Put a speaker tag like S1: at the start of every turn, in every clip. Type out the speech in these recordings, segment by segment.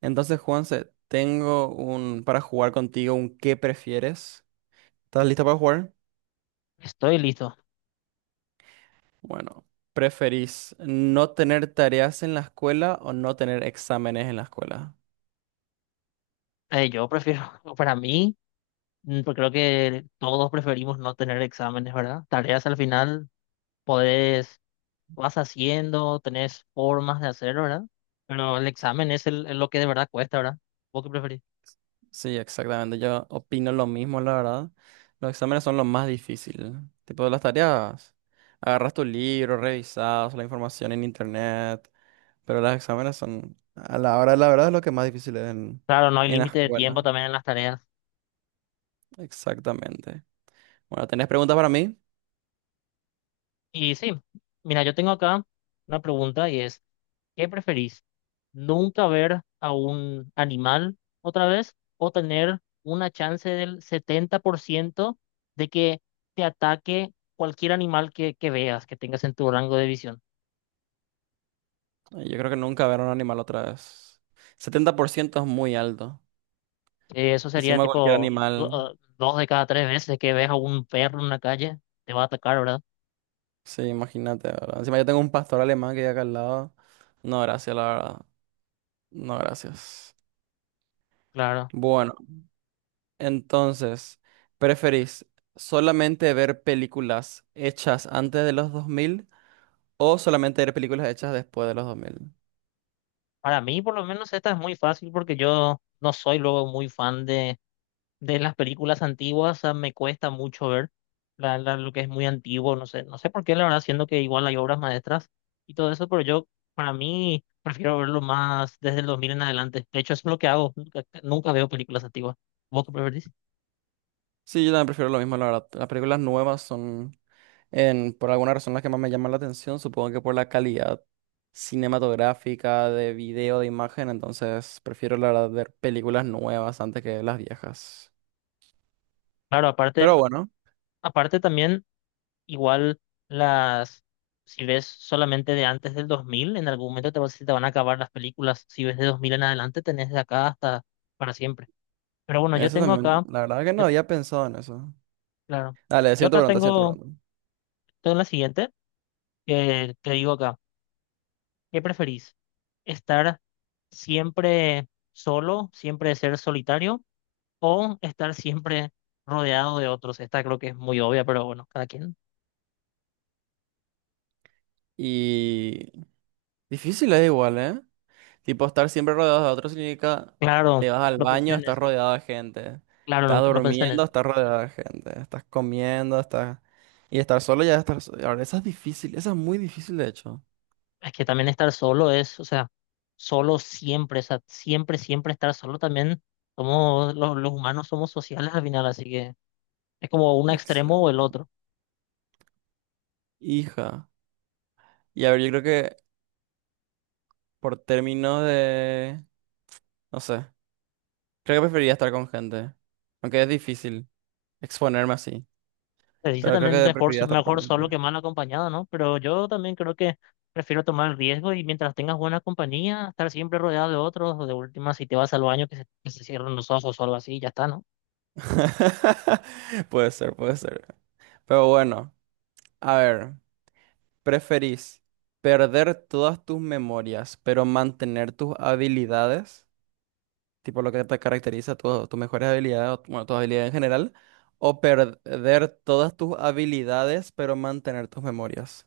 S1: Entonces, Juanse, tengo un para jugar contigo un ¿qué prefieres? ¿Estás lista para jugar?
S2: Estoy listo.
S1: Bueno, ¿preferís no tener tareas en la escuela o no tener exámenes en la escuela?
S2: Yo prefiero, para mí, pues creo que todos preferimos no tener exámenes, ¿verdad? Tareas al final podés, vas haciendo, tenés formas de hacerlo, ¿verdad? Pero el examen es, es lo que de verdad cuesta, ¿verdad? ¿Vos qué preferís?
S1: Sí, exactamente. Yo opino lo mismo, la verdad. Los exámenes son lo más difícil. Tipo de las tareas. Agarras tu libro, revisas la información en internet, pero los exámenes son a la hora de la verdad es lo que más difícil es
S2: Claro, no hay
S1: en la
S2: límite de tiempo
S1: escuela.
S2: también en las tareas.
S1: Exactamente. Bueno, ¿tenés preguntas para mí?
S2: Y sí, mira, yo tengo acá una pregunta y es, ¿qué preferís? ¿Nunca ver a un animal otra vez o tener una chance del 70% de que te ataque cualquier animal que veas, que tengas en tu rango de visión?
S1: Ay, yo creo que nunca ver a un animal otra vez. 70% es muy alto.
S2: Eso sería
S1: Encima cualquier
S2: tipo
S1: animal,
S2: dos de cada tres veces que ves a un perro en la calle, te va a atacar, ¿verdad?
S1: sí, imagínate, ¿verdad? Encima yo tengo un pastor alemán que hay acá al lado. No, gracias, la verdad. No, gracias.
S2: Claro.
S1: Bueno, entonces, ¿preferís solamente ver películas hechas antes de los 2000 o solamente ver películas hechas después de los 2000?
S2: Para mí, por lo menos, esta es muy fácil porque yo no soy luego muy fan de las películas antiguas, o me cuesta mucho ver lo que es muy antiguo, no sé, no sé por qué, la verdad, siendo que igual hay obras maestras y todo eso, pero yo, para mí, prefiero verlo más desde el 2000 en adelante. De hecho, eso es lo que hago, nunca, nunca veo películas antiguas. ¿Vos qué preferís?
S1: Sí, yo también prefiero lo mismo, la verdad. Las películas nuevas son en, por alguna razón, las que más me llaman la atención, supongo que por la calidad cinematográfica de video, de imagen, entonces prefiero la verdad ver películas nuevas antes que las viejas.
S2: Claro, aparte,
S1: Pero bueno,
S2: aparte también, igual las, si ves solamente de antes del 2000, en algún momento se te van a acabar las películas. Si ves de 2000 en adelante, tenés de acá hasta para siempre. Pero bueno, yo
S1: eso
S2: tengo
S1: también,
S2: acá,
S1: la verdad que
S2: yo-
S1: no había pensado en eso.
S2: claro.
S1: Dale,
S2: Yo
S1: siguiente
S2: acá
S1: pregunta, siguiente
S2: tengo
S1: pregunta.
S2: entonces la siguiente, que te digo acá. ¿Qué preferís? ¿Estar siempre solo, siempre ser solitario o estar siempre rodeado de otros? Esta creo que es muy obvia, pero bueno, cada quien.
S1: Y difícil es igual, ¿eh? Tipo, estar siempre rodeado de otros significa
S2: Claro,
S1: te vas al
S2: no pensé
S1: baño,
S2: en
S1: estás
S2: eso.
S1: rodeado de gente.
S2: Claro,
S1: Estás
S2: no pensé en
S1: durmiendo,
S2: eso.
S1: estás rodeado de gente. Estás comiendo, estás... Y estar solo ya es estar solo. Ahora, esa es difícil, esa es muy difícil de hecho.
S2: Es que también estar solo es, o sea, solo siempre, o sea, siempre, siempre estar solo también. Somos, los humanos somos sociales al final, así que es como un extremo o el
S1: Exacto.
S2: otro.
S1: Hija. Y a ver, yo creo que por términos de... No sé. Creo que preferiría estar con gente. Aunque es difícil exponerme así.
S2: Se dice
S1: Pero creo
S2: también
S1: que
S2: mejor,
S1: preferiría estar con
S2: mejor solo
S1: gente.
S2: que mal acompañado, ¿no? Pero yo también creo que prefiero tomar el riesgo y mientras tengas buena compañía, estar siempre rodeado de otros, o de última, si te vas al baño, que se cierren los ojos o algo así, y ya está, ¿no?
S1: Puede ser, puede ser. Pero bueno, a ver. ¿Preferís perder todas tus memorias, pero mantener tus habilidades, tipo lo que te caracteriza, tus mejores habilidades, o, bueno, tus habilidades en general, o perder todas tus habilidades, pero mantener tus memorias?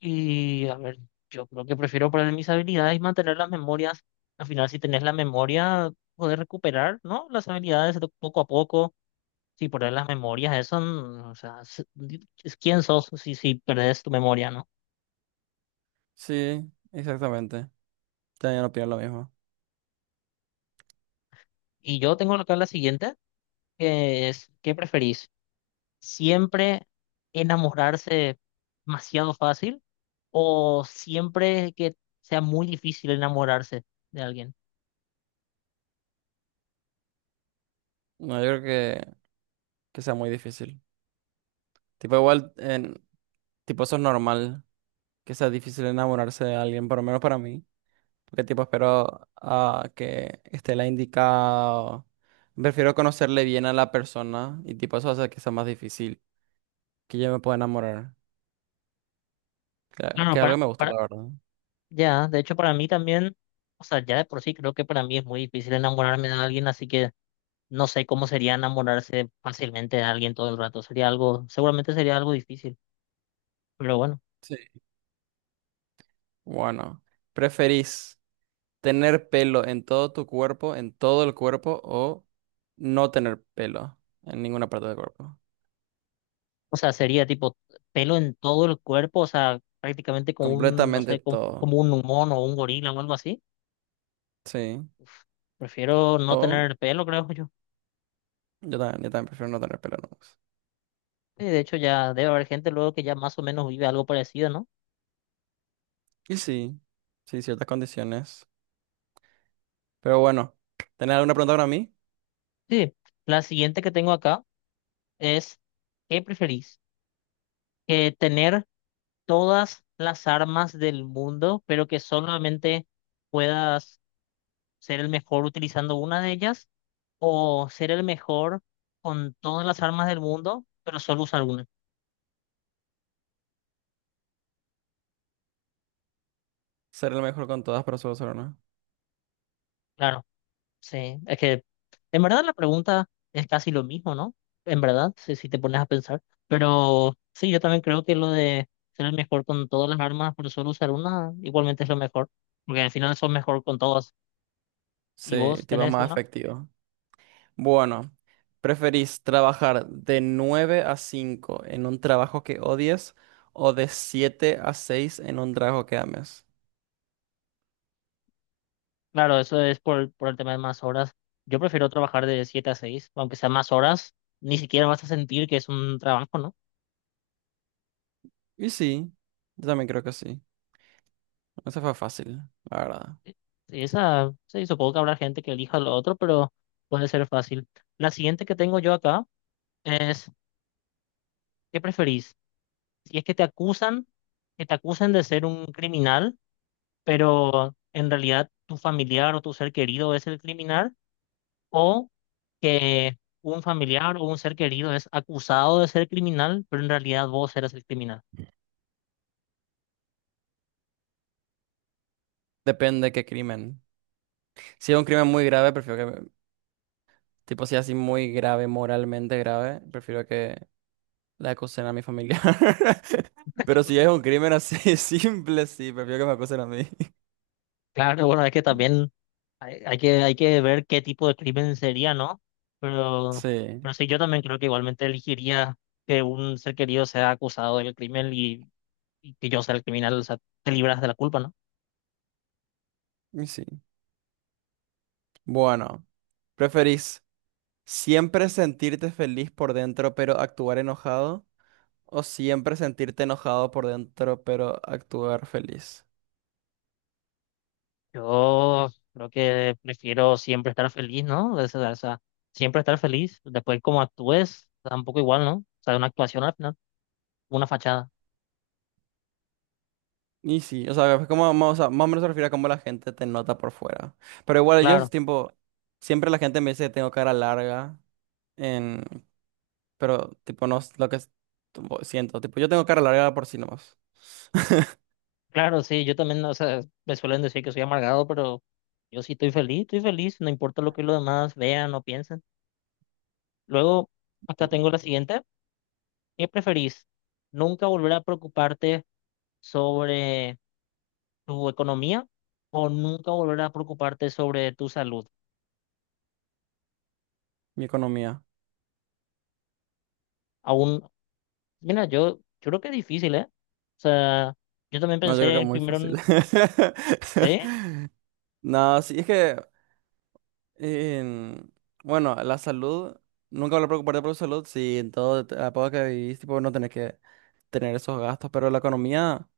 S2: Y a ver, yo creo que prefiero poner mis habilidades y mantener las memorias. Al final, si tenés la memoria, poder recuperar, ¿no? Las habilidades de poco a poco, si poner las memorias, eso, o sea, es quién sos si perdés tu memoria, ¿no?
S1: Sí, exactamente. También opino lo mismo.
S2: Y yo tengo acá la siguiente, que es, ¿qué preferís? Siempre enamorarse demasiado fácil o siempre que sea muy difícil enamorarse de alguien.
S1: No, yo creo que sea muy difícil. Tipo, igual, en, tipo, eso es normal, que sea difícil enamorarse de alguien, por lo menos para mí. Porque tipo espero que esté la indicado. Prefiero conocerle bien a la persona y tipo eso hace que sea más difícil. Que yo me pueda enamorar. Que,
S2: No, no,
S1: que es algo que me gusta,
S2: para,
S1: la verdad.
S2: ya, de hecho para mí también, o sea, ya de por sí creo que para mí es muy difícil enamorarme de alguien, así que no sé cómo sería enamorarse fácilmente de alguien todo el rato. Sería algo, seguramente sería algo difícil, pero bueno,
S1: Sí. Bueno, ¿preferís tener pelo en todo tu cuerpo, en todo el cuerpo, o no tener pelo en ninguna parte del cuerpo?
S2: o sea, sería tipo pelo en todo el cuerpo, o sea, prácticamente como un, no
S1: Completamente
S2: sé, como, como
S1: todo.
S2: un mono o un gorila o algo así.
S1: Sí.
S2: Uf, prefiero no
S1: O
S2: tener pelo, creo yo.
S1: yo también prefiero no tener pelo. No.
S2: Y de hecho, ya debe haber gente luego que ya más o menos vive algo parecido, ¿no?
S1: Y sí, sí, ciertas condiciones. Pero bueno, ¿tenés alguna pregunta para mí?
S2: Sí. La siguiente que tengo acá es, ¿qué preferís? ¿Tener todas las armas del mundo, pero que solamente puedas ser el mejor utilizando una de ellas? ¿O ser el mejor con todas las armas del mundo, pero solo usar una?
S1: Ser el mejor con todas, pero solo ser una.
S2: Claro. Sí, es que en verdad la pregunta es casi lo mismo, ¿no? En verdad, si te pones a pensar. Pero sí, yo también creo que lo de ser el mejor con todas las armas por solo usar una, igualmente es lo mejor. Porque al final sos mejor con todas y
S1: Sí, te
S2: vos
S1: tipo
S2: tenés
S1: más
S2: una.
S1: efectivo. Bueno, ¿preferís trabajar de 9 a 5 en un trabajo que odies o de 7 a 6 en un trabajo que ames?
S2: Claro, eso es por el tema de más horas. Yo prefiero trabajar de 7 a 6 aunque sea más horas, ni siquiera vas a sentir que es un trabajo, ¿no?
S1: Y sí, yo también creo que sí. Eso fue fácil, la verdad.
S2: Y esa, sí, supongo que habrá gente que elija lo otro, pero puede ser fácil. La siguiente que tengo yo acá es, ¿qué preferís? Y es que te acusan de ser un criminal, pero en realidad tu familiar o tu ser querido es el criminal, o que un familiar o un ser querido es acusado de ser criminal, pero en realidad vos eres el criminal.
S1: Depende qué crimen. Si es un crimen muy grave, prefiero que, tipo, si es así muy grave, moralmente grave, prefiero que la acusen a mi familia. Pero si es un crimen así simple, sí, prefiero que me acusen a mí.
S2: Claro, bueno, es que también hay que ver qué tipo de crimen sería, ¿no? Pero,
S1: Sí.
S2: pero sí, yo también creo que igualmente elegiría que un ser querido sea acusado del crimen y que yo sea el criminal, o sea, te libras de la culpa, ¿no?
S1: Y sí. Bueno, ¿preferís siempre sentirte feliz por dentro pero actuar enojado? ¿O siempre sentirte enojado por dentro pero actuar feliz?
S2: Yo creo que prefiero siempre estar feliz, ¿no? O sea, siempre estar feliz. Después, como actúes, tampoco igual, ¿no? O sea, una actuación al final, una fachada.
S1: Y sí, o sea, es como, o sea, más o menos se refiere a cómo la gente te nota por fuera. Pero igual yo,
S2: Claro,
S1: tipo, siempre la gente me dice que tengo cara larga, en... pero tipo, no es lo que tipo, siento. Tipo, yo tengo cara larga por sí nomás,
S2: claro, sí, yo también, o sea, me suelen decir que soy amargado, pero yo sí estoy feliz, no importa lo que los demás vean o piensen. Luego, acá tengo la siguiente. ¿Qué preferís? ¿Nunca volver a preocuparte sobre tu economía o nunca volver a preocuparte sobre tu salud?
S1: mi economía.
S2: Aún mira, yo creo que es difícil, ¿eh? O sea, yo también
S1: No, yo creo
S2: pensé
S1: que es
S2: en
S1: muy
S2: primero
S1: fácil.
S2: en... Sí,
S1: No, sí, es que En- bueno, la salud, nunca voy a preocuparte por tu salud si en todo la época que vivís, tipo, no tenés que tener esos gastos, pero la economía,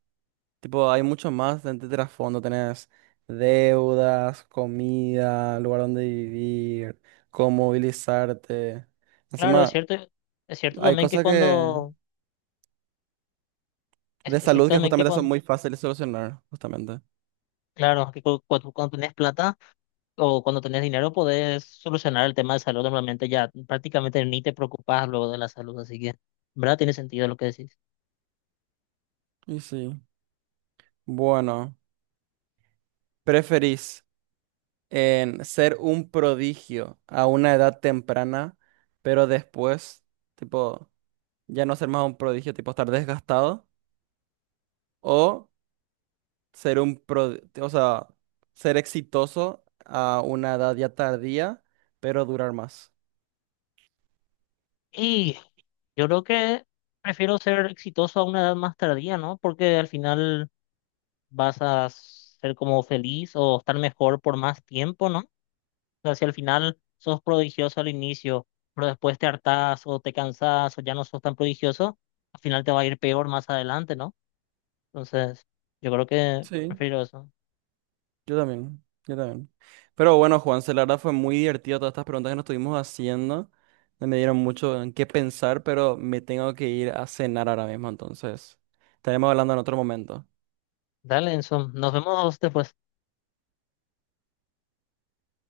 S1: tipo, hay mucho más de trasfondo, tenés deudas, comida, lugar donde vivir, cómo movilizarte.
S2: claro,
S1: Encima,
S2: es cierto
S1: hay
S2: también que
S1: cosas que
S2: cuando...
S1: de
S2: es
S1: salud
S2: cierto
S1: que
S2: también que
S1: justamente son
S2: cuando...
S1: muy fáciles de solucionar, justamente.
S2: Claro, que cuando tenés plata o cuando tenés dinero podés solucionar el tema de salud normalmente ya prácticamente ni te preocupás luego de la salud, así que, ¿verdad? Tiene sentido lo que decís.
S1: Y sí, bueno, ¿preferís? En ser un prodigio a una edad temprana, pero después, tipo, ya no ser más un prodigio, tipo estar desgastado, o ser un pro, o sea, ser exitoso a una edad ya tardía, pero durar más.
S2: Y yo creo que prefiero ser exitoso a una edad más tardía, ¿no? Porque al final vas a ser como feliz o estar mejor por más tiempo, ¿no? O sea, si al final sos prodigioso al inicio, pero después te hartás o te cansás o ya no sos tan prodigioso, al final te va a ir peor más adelante, ¿no? Entonces, yo creo que
S1: Sí,
S2: prefiero eso.
S1: yo también, yo también. Pero bueno, Juanse, la verdad fue muy divertido todas estas preguntas que nos estuvimos haciendo. No me dieron mucho en qué pensar, pero me tengo que ir a cenar ahora mismo, entonces estaremos hablando en otro momento.
S2: Dale, Enzo, nos vemos después.